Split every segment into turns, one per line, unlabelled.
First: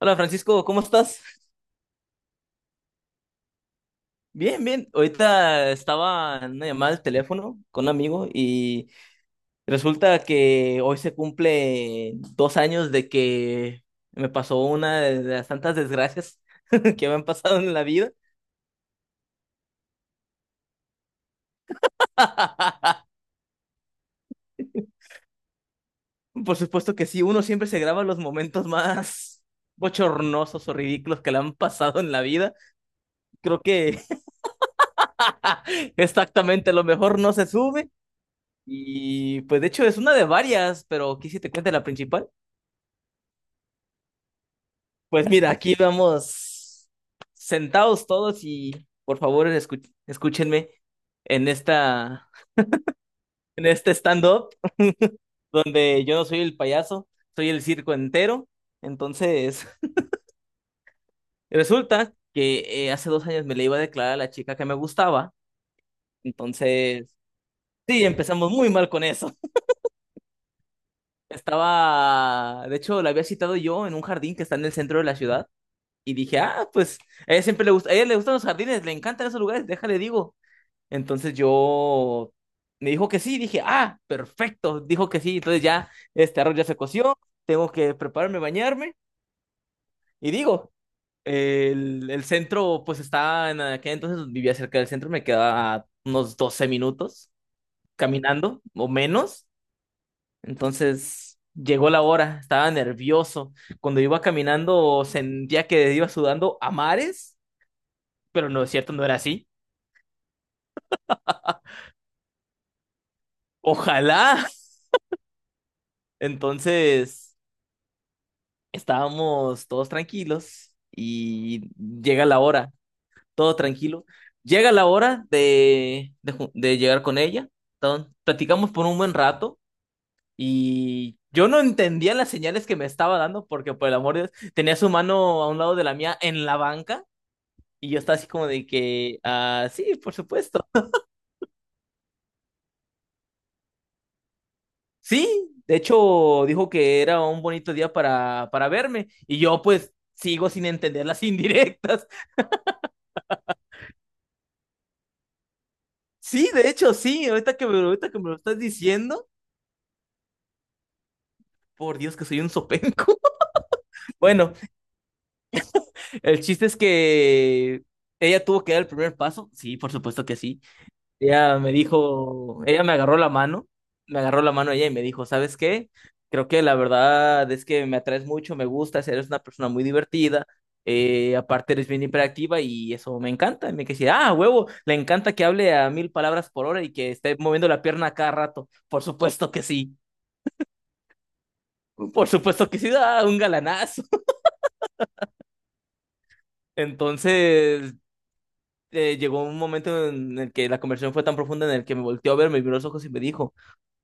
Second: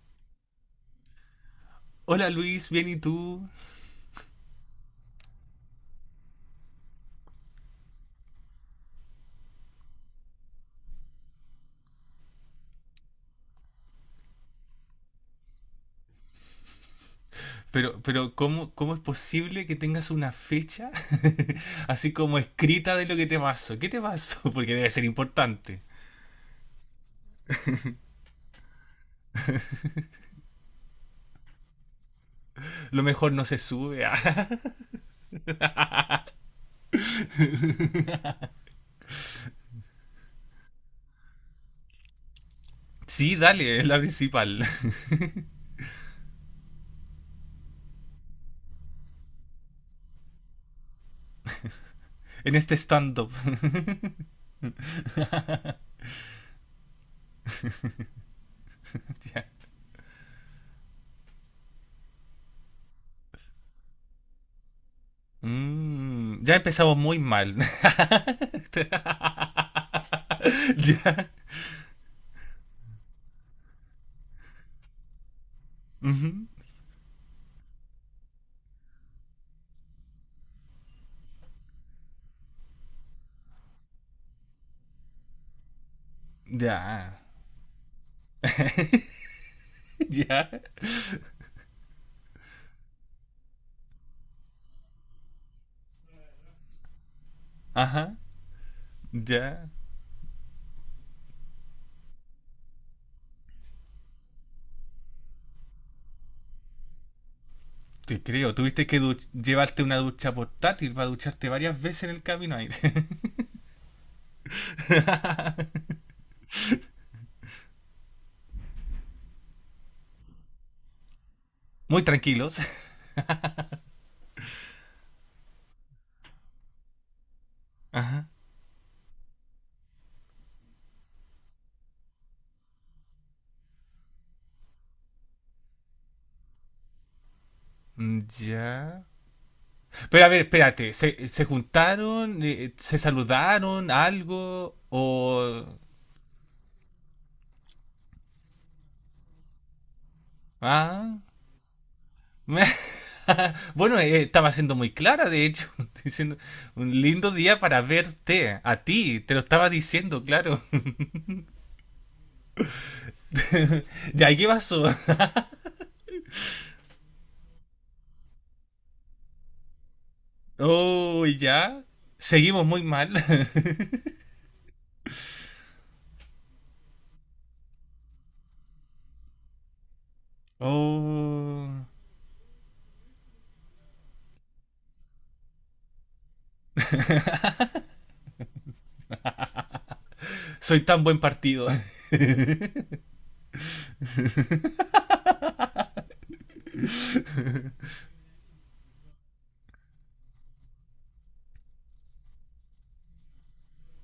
Hola Francisco, ¿cómo estás?
Hola Luis, bien, ¿y tú?
Bien, bien. Ahorita estaba en una llamada al teléfono con un amigo y resulta que hoy se cumple 2 años de que me pasó una de las tantas desgracias que me han pasado en la
Pero,
vida.
pero ¿cómo es posible que tengas una fecha así como escrita de lo que te pasó? ¿Qué te pasó? Porque debe ser importante.
Por supuesto que sí, uno siempre se graba los momentos más bochornosos o ridículos que le han pasado en la vida.
Lo mejor no se
Creo que
sube. Ah.
exactamente lo mejor no se sube. Y pues de hecho es una de varias, pero quise te cuente la principal.
Sí, dale, es la principal.
Pues mira, aquí vamos sentados todos y por favor escúchenme en esta
En este stand-up.
en este stand-up donde yo no soy el payaso, soy el circo entero.
Ya.
Entonces, resulta que hace 2 años me le iba a declarar a la chica que me gustaba.
Ya empezamos
Entonces,
muy mal.
sí, empezamos muy mal con eso.
Ya.
Estaba, de hecho, la había citado yo en un jardín que está en el centro de la ciudad y dije,
Ujú.
ah, pues a ella siempre le gusta, a ella le gustan los jardines, le encantan esos lugares, déjale digo. Entonces yo me dijo que sí, dije, ah, perfecto, dijo que sí, entonces ya este arroz ya se
Ya.
coció, tengo que prepararme, bañarme y
Ya.
digo, el centro pues estaba en aquel entonces vivía cerca del centro, me quedaba a unos 12 minutos
Ajá.
caminando o menos,
Ya.
entonces llegó la hora, estaba nervioso, cuando iba caminando sentía que iba sudando a mares,
Te
pero
creo,
no es
tuviste
cierto,
que
no era así,
llevarte una ducha portátil para ducharte varias veces en el camino ahí.
ojalá, entonces... Estábamos todos tranquilos y
Muy
llega la
tranquilos.
hora, todo tranquilo. Llega la hora de llegar con ella. Entonces,
Ajá.
platicamos por un buen rato y yo no entendía las señales que me estaba dando porque, por el amor de Dios, tenía su mano a un lado de la mía en la banca y yo estaba
Mm,
así como de
ya.
que, ah, sí, por
Pero a ver,
supuesto.
espérate, ¿se juntaron? ¿Se saludaron? ¿Algo?
Sí, de
¿O?
hecho dijo que era un bonito día para verme y yo pues sigo sin entender
Ah.
las indirectas.
Bueno, estaba siendo muy clara, de hecho, diciendo
Sí, de
un
hecho, sí,
lindo día para
ahorita que me lo estás
verte, a ti,
diciendo,
te lo estaba diciendo, claro.
por Dios que soy un sopenco.
Ya, ¿y qué
Bueno,
pasó?
el chiste es que ella tuvo que dar el primer paso, sí, por supuesto que sí.
Oh,
Ella me
ya.
dijo,
Seguimos muy
ella me
mal.
agarró la mano, me agarró la mano ella y me dijo, ¿sabes qué? Creo que la verdad es que me atraes mucho, me gustas, eres una persona muy divertida, aparte
Oh,
eres bien hiperactiva y eso me encanta. Y me quedé, así, ah, huevo, le encanta que hable a mil palabras por hora y que esté moviendo la pierna a cada rato, por supuesto que sí.
soy tan buen partido.
Por supuesto que sí, da un galanazo. Entonces, llegó un momento en el que la conversación fue tan profunda en el que me volteó a ver, me vio los ojos y me dijo,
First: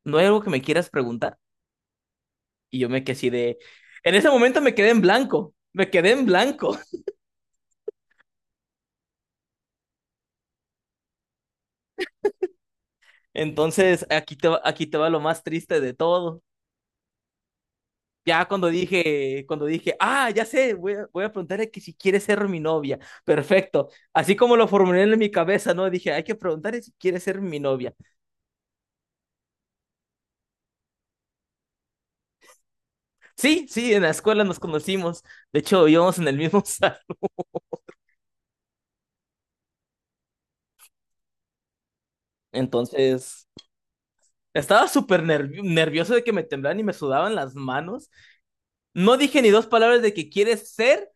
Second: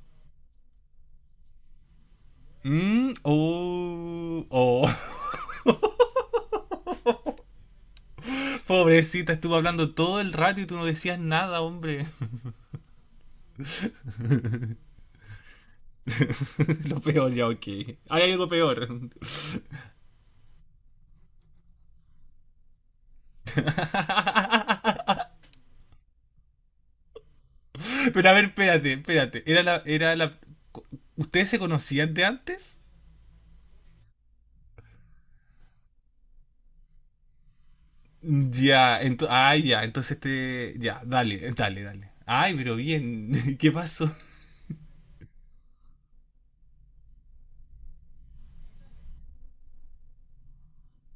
¿no hay algo que me quieras preguntar? Y yo me quedé
Mm,
así de... En ese
oh,
momento me quedé en
oh.
blanco, me quedé en blanco.
Pobrecita, estuvo hablando todo el rato y tú no decías nada, hombre.
Entonces, aquí te va lo más triste de todo.
Lo peor ya, ok. Hay
Ya
algo peor.
cuando dije, ah, ya sé, voy a preguntarle que si quiere ser mi novia. Perfecto. Así como lo formulé en mi cabeza, ¿no? Dije, hay que preguntarle si quiere ser mi novia.
Pero a ver, espérate, espérate. ¿Ustedes se conocían de antes?
Sí, sí, en la escuela nos conocimos. De hecho, íbamos en el mismo salón.
Ya, entonces. Ah, ya, entonces, este. Ya, dale, dale, dale. Ay, pero
Entonces,
bien. ¿Qué pasó?
estaba súper nervioso de que me temblaran y me sudaban las manos. No dije ni dos palabras de que quieres ser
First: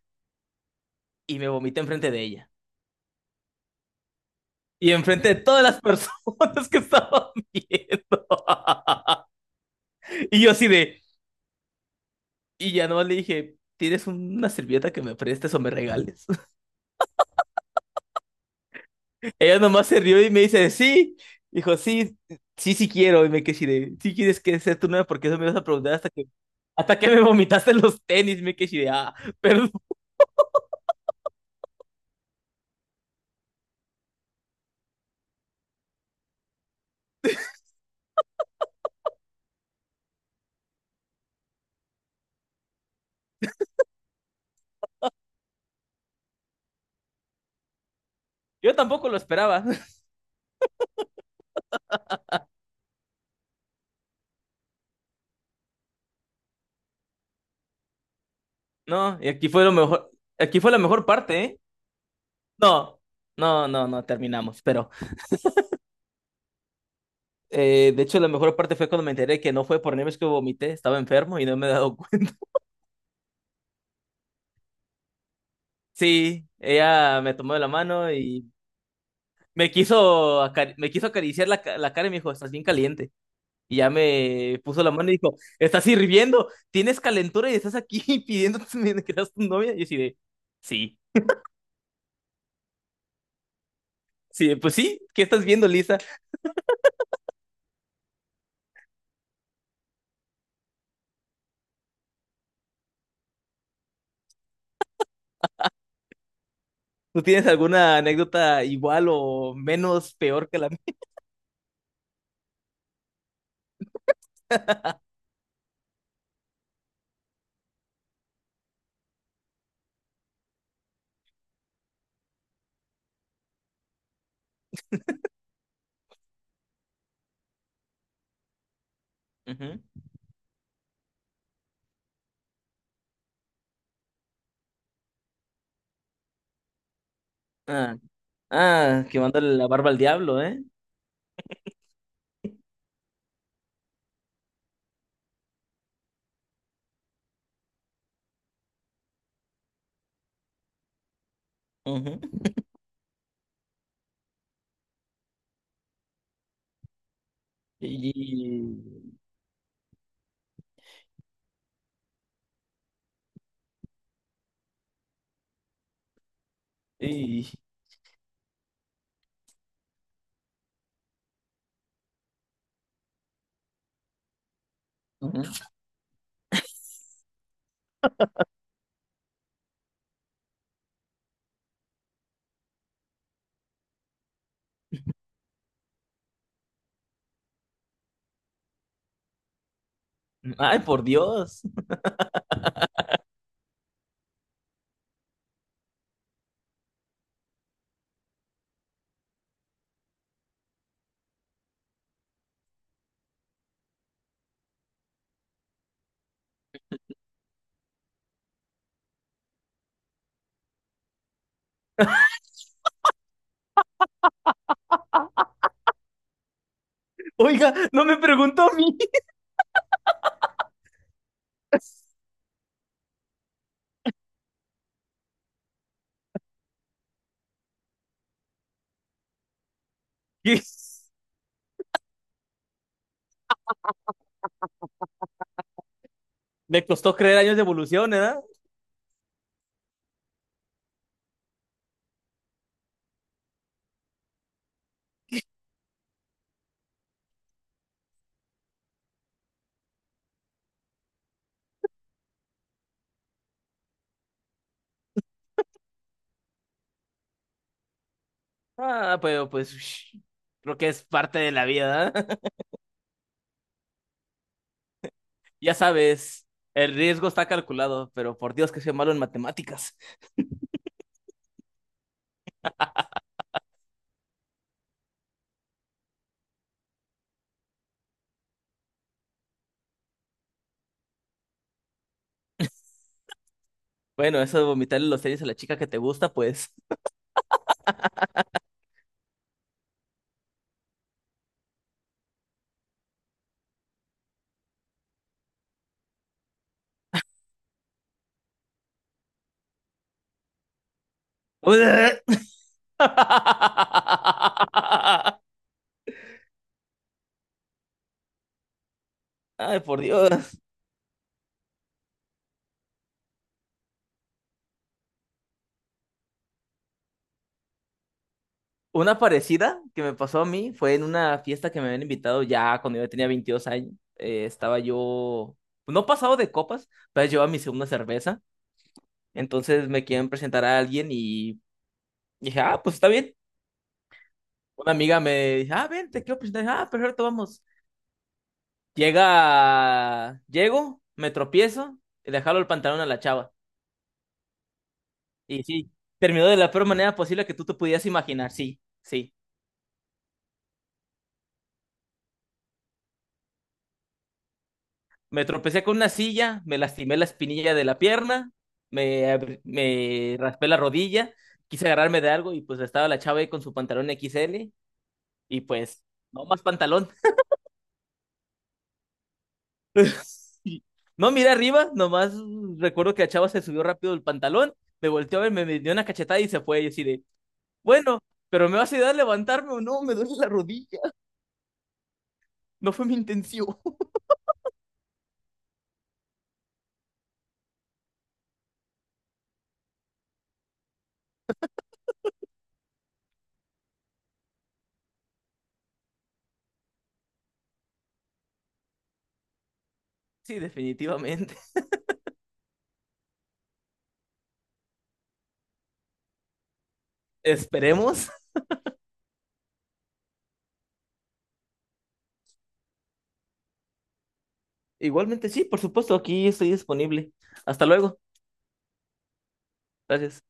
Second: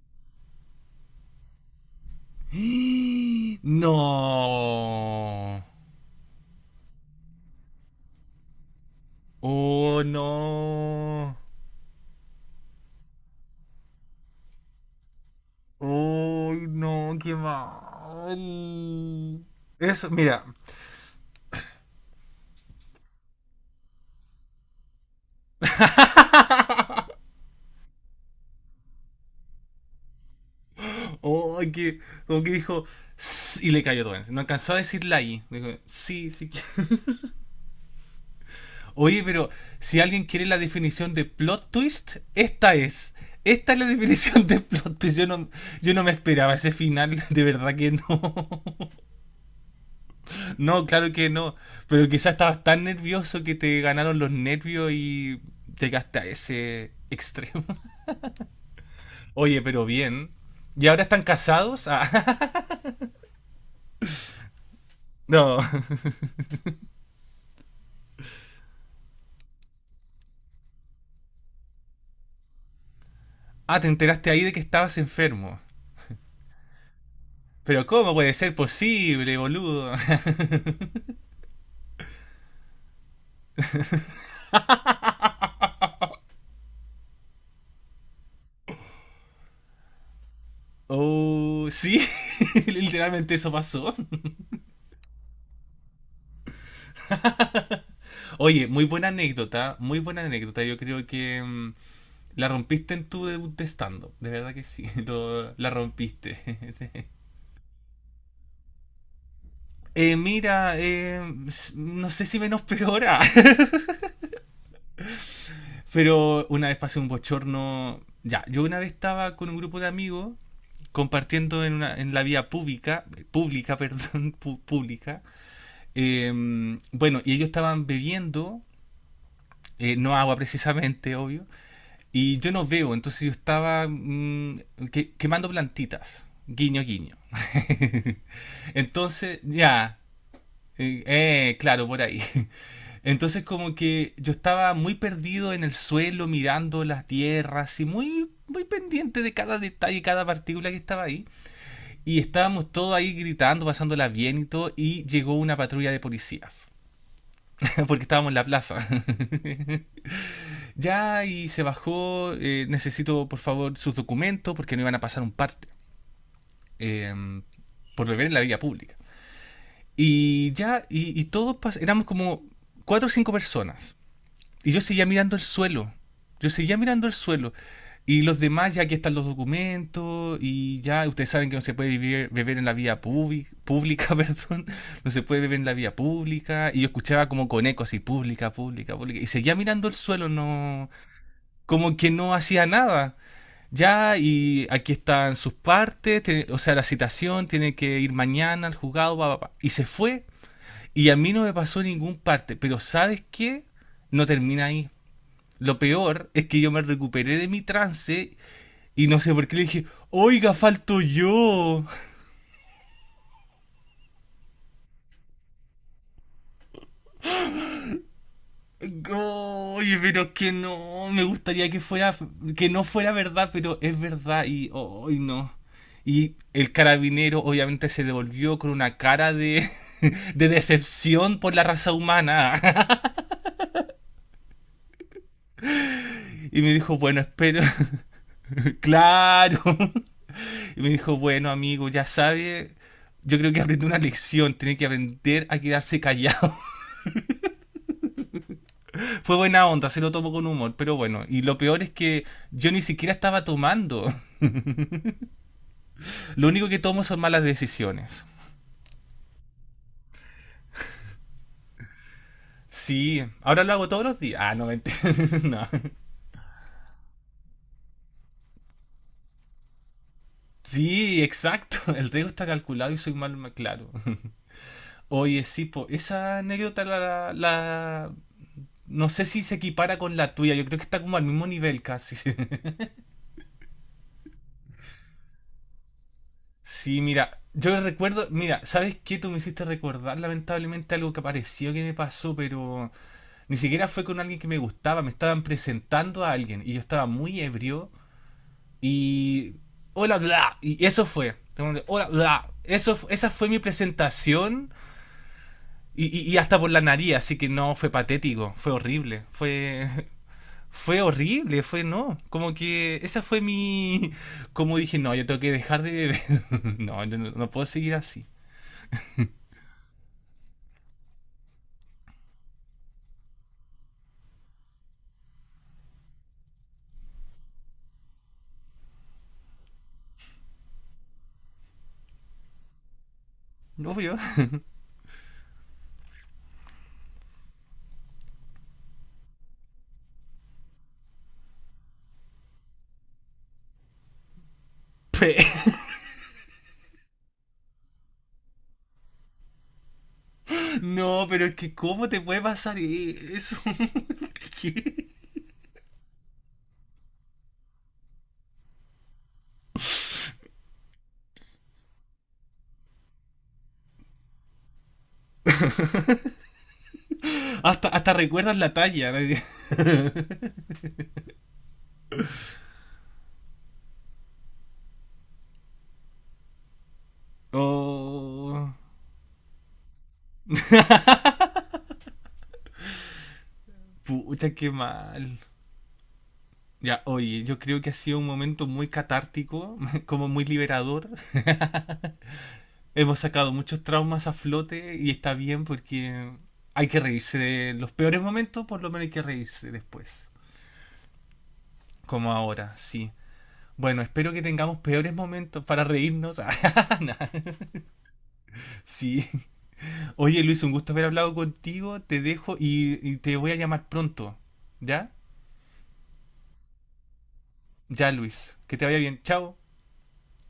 y me vomité enfrente de ella. Y enfrente de
No.
todas las personas que estaban viendo.
Oh,
Y yo así de,
no.
y ya no le dije, ¿tienes una servilleta que me prestes o me regales?
Oh, no, qué mal.
Ella nomás se
Eso,
rió y me
mira.
dice, sí. Dijo, sí, sí, sí quiero. Y me quedé así de, sí quieres que sea tu novia, porque eso me vas a preguntar hasta que me vomitaste los tenis. Me quedé así de, ah, perdón.
Oh, que, como que dijo, "S-", y le cayó todo. No alcanzó a decir la I. Dijo, sí, sí. Oye, pero si alguien quiere la definición de plot twist, esta es. Esta es la definición de plot twist. Yo no me esperaba ese final, de verdad que no.
Yo tampoco lo esperaba.
No, claro que no. Pero quizás estabas tan nervioso que te ganaron los nervios y llegaste a ese extremo.
No, y aquí
Oye,
fue lo
pero
mejor,
bien.
aquí fue la
¿Y ahora
mejor
están
parte, ¿eh?
casados? Ah,
No, no, no, no, terminamos. Pero,
no.
de hecho, la mejor parte fue cuando me enteré que no fue por nervios que vomité, estaba enfermo y no me he dado cuenta.
Ah, te enteraste ahí de que estabas enfermo.
Sí, ella me tomó de la
Pero
mano
¿cómo puede
y
ser posible, boludo?
me quiso acariciar la cara y me dijo, estás bien caliente. Y ya me puso la mano y dijo, estás hirviendo, tienes calentura y estás aquí pidiendo que seas tu novia. Y yo así de, sí,
Oh, sí, literalmente eso pasó.
sí, pues sí, ¿qué estás viendo, Lisa?
Oye, muy buena anécdota, muy buena anécdota. Yo creo que la rompiste en tu debut de stand-up. De verdad que sí, la rompiste.
¿Tú tienes alguna anécdota igual o menos
Eh,
peor que la
mira,
mía?
no sé si menos peora, pero una vez pasé un bochorno. Ya, yo una vez estaba con un grupo de amigos compartiendo en la vía pública, pública, perdón, pública. Eh, bueno, y ellos estaban bebiendo,
Ujú.
no agua precisamente, obvio, y yo no veo, entonces yo estaba quemando plantitas, guiño, guiño.
Ah, ah, que
Entonces,
mandarle la barba
ya,
al diablo, ¿eh?
claro, por ahí. Entonces como que yo estaba muy perdido en el suelo, mirando las tierras y muy, muy pendiente de cada detalle, cada partícula que estaba ahí. Y
Ujú.
estábamos todos ahí gritando, pasándola bien y todo, y llegó una patrulla de policías. Porque estábamos en la plaza.
Y,
Ya, y se bajó. Necesito, por favor, sus documentos porque no iban a pasar un parte. eh,
y-
por beber en la vía pública. Y ya, y todos éramos como cuatro o cinco personas. Y yo seguía mirando el
ujú.
suelo. Yo seguía mirando el suelo. Y los demás, ya aquí están los documentos, y ya ustedes saben que no se puede beber en la vía pública, perdón, no se puede beber en la vía pública, y yo escuchaba como con eco así, pública, pública, pública, y seguía mirando el suelo,
Ay,
no,
por Dios.
como que no hacía nada. Ya, y aquí están sus partes, o sea, la citación, tiene que ir mañana al juzgado, pa, pa, pa. Y se fue, y a mí no me pasó ningún parte, pero ¿sabes qué? No termina ahí. Lo peor es que yo me recuperé de mi trance y no sé por qué le dije, oiga, falto yo.
Oiga, no me preguntó a mí.
Oye, pero es que no, me gustaría que fuera, que no fuera verdad, pero es verdad y hoy no. Y el carabinero obviamente se devolvió con una cara de, de decepción por la raza humana. Y me
Me
dijo,
costó
bueno,
creer años
espero.
de evolución, ¿eh?
Claro. Y me dijo, bueno, amigo, ya sabe, yo creo que aprendí una lección, tiene que aprender a quedarse callado. Fue buena onda, se lo tomó con humor, pero bueno. Y lo peor es que yo ni siquiera estaba tomando. Lo único que tomo son malas decisiones.
Ah, pero pues ush, creo que es parte de la vida, ¿eh?
Sí, ahora lo hago todos los días. Ah, no, mentira. No.
Ya sabes, el riesgo está calculado, pero por Dios que soy malo en matemáticas.
Sí, exacto. El riesgo está calculado y claro. Oye, sí, po, esa anécdota, no sé si se equipara con la tuya. Yo creo que está como al mismo nivel casi.
Bueno, eso de vomitarle los tenis a la chica que te gusta, pues.
Sí, mira, yo recuerdo, mira, ¿sabes qué? Tú me hiciste recordar lamentablemente algo que apareció que me pasó, pero ni siquiera fue con alguien que me gustaba, me estaban presentando a alguien y yo estaba muy ebrio y. Hola, bla. Y eso fue. Hola, bla. Eso, esa fue mi presentación y, y hasta por la nariz, así que no, fue patético, fue horrible,
Ay,
fue.
por Dios.
Fue horrible, fue no. Como que esa fue mi. Como dije, no, yo tengo que dejar de beber. No, yo no puedo seguir así.
Una parecida que me pasó a mí fue en una fiesta que me habían invitado ya cuando yo tenía 22 años. Estaba yo, pues, no pasado de copas, pero llevaba mi segunda cerveza. Entonces me quieren presentar a alguien y dije, ah, pues está bien.
Obvio.
Una amiga me dice, ah, ven, te quiero presentar. Ah, perfecto, vamos. Llega, llego, me tropiezo y le jalo el pantalón a la chava.
Yo.
Y sí, terminó de la peor manera posible que tú te pudieras imaginar. Sí, sí.
No, pero es que ¿cómo te puede pasar eso? ¿Qué?
Me tropecé con una silla, me lastimé la espinilla de la pierna, me raspé la rodilla, quise agarrarme de algo y pues estaba la chava ahí con su pantalón XL y pues, no más pantalón.
Hasta recuerdas la talla, ¿no?
No, mira arriba, nomás recuerdo que la chava se subió rápido el pantalón, me volteó a ver, me dio una cachetada y se fue. Y así de, bueno, pero
Oh,
¿me vas a ayudar a levantarme o no? Me duele la rodilla. No fue mi intención.
pucha, qué mal. Ya, oye, yo creo que ha sido un momento muy catártico, como muy liberador. Hemos sacado muchos traumas a flote y está bien porque hay que reírse de los peores momentos, por lo menos hay que reírse después.
Sí, definitivamente.
Como ahora, sí. Bueno, espero que tengamos peores momentos para reírnos. Nah,
Esperemos.
sí. Oye, Luis, un gusto haber hablado contigo. Te dejo y te voy a llamar pronto. ¿Ya?
Igualmente, sí, por supuesto, aquí estoy disponible. Hasta
Ya,
luego.
Luis, que te vaya bien. Chao.
Gracias.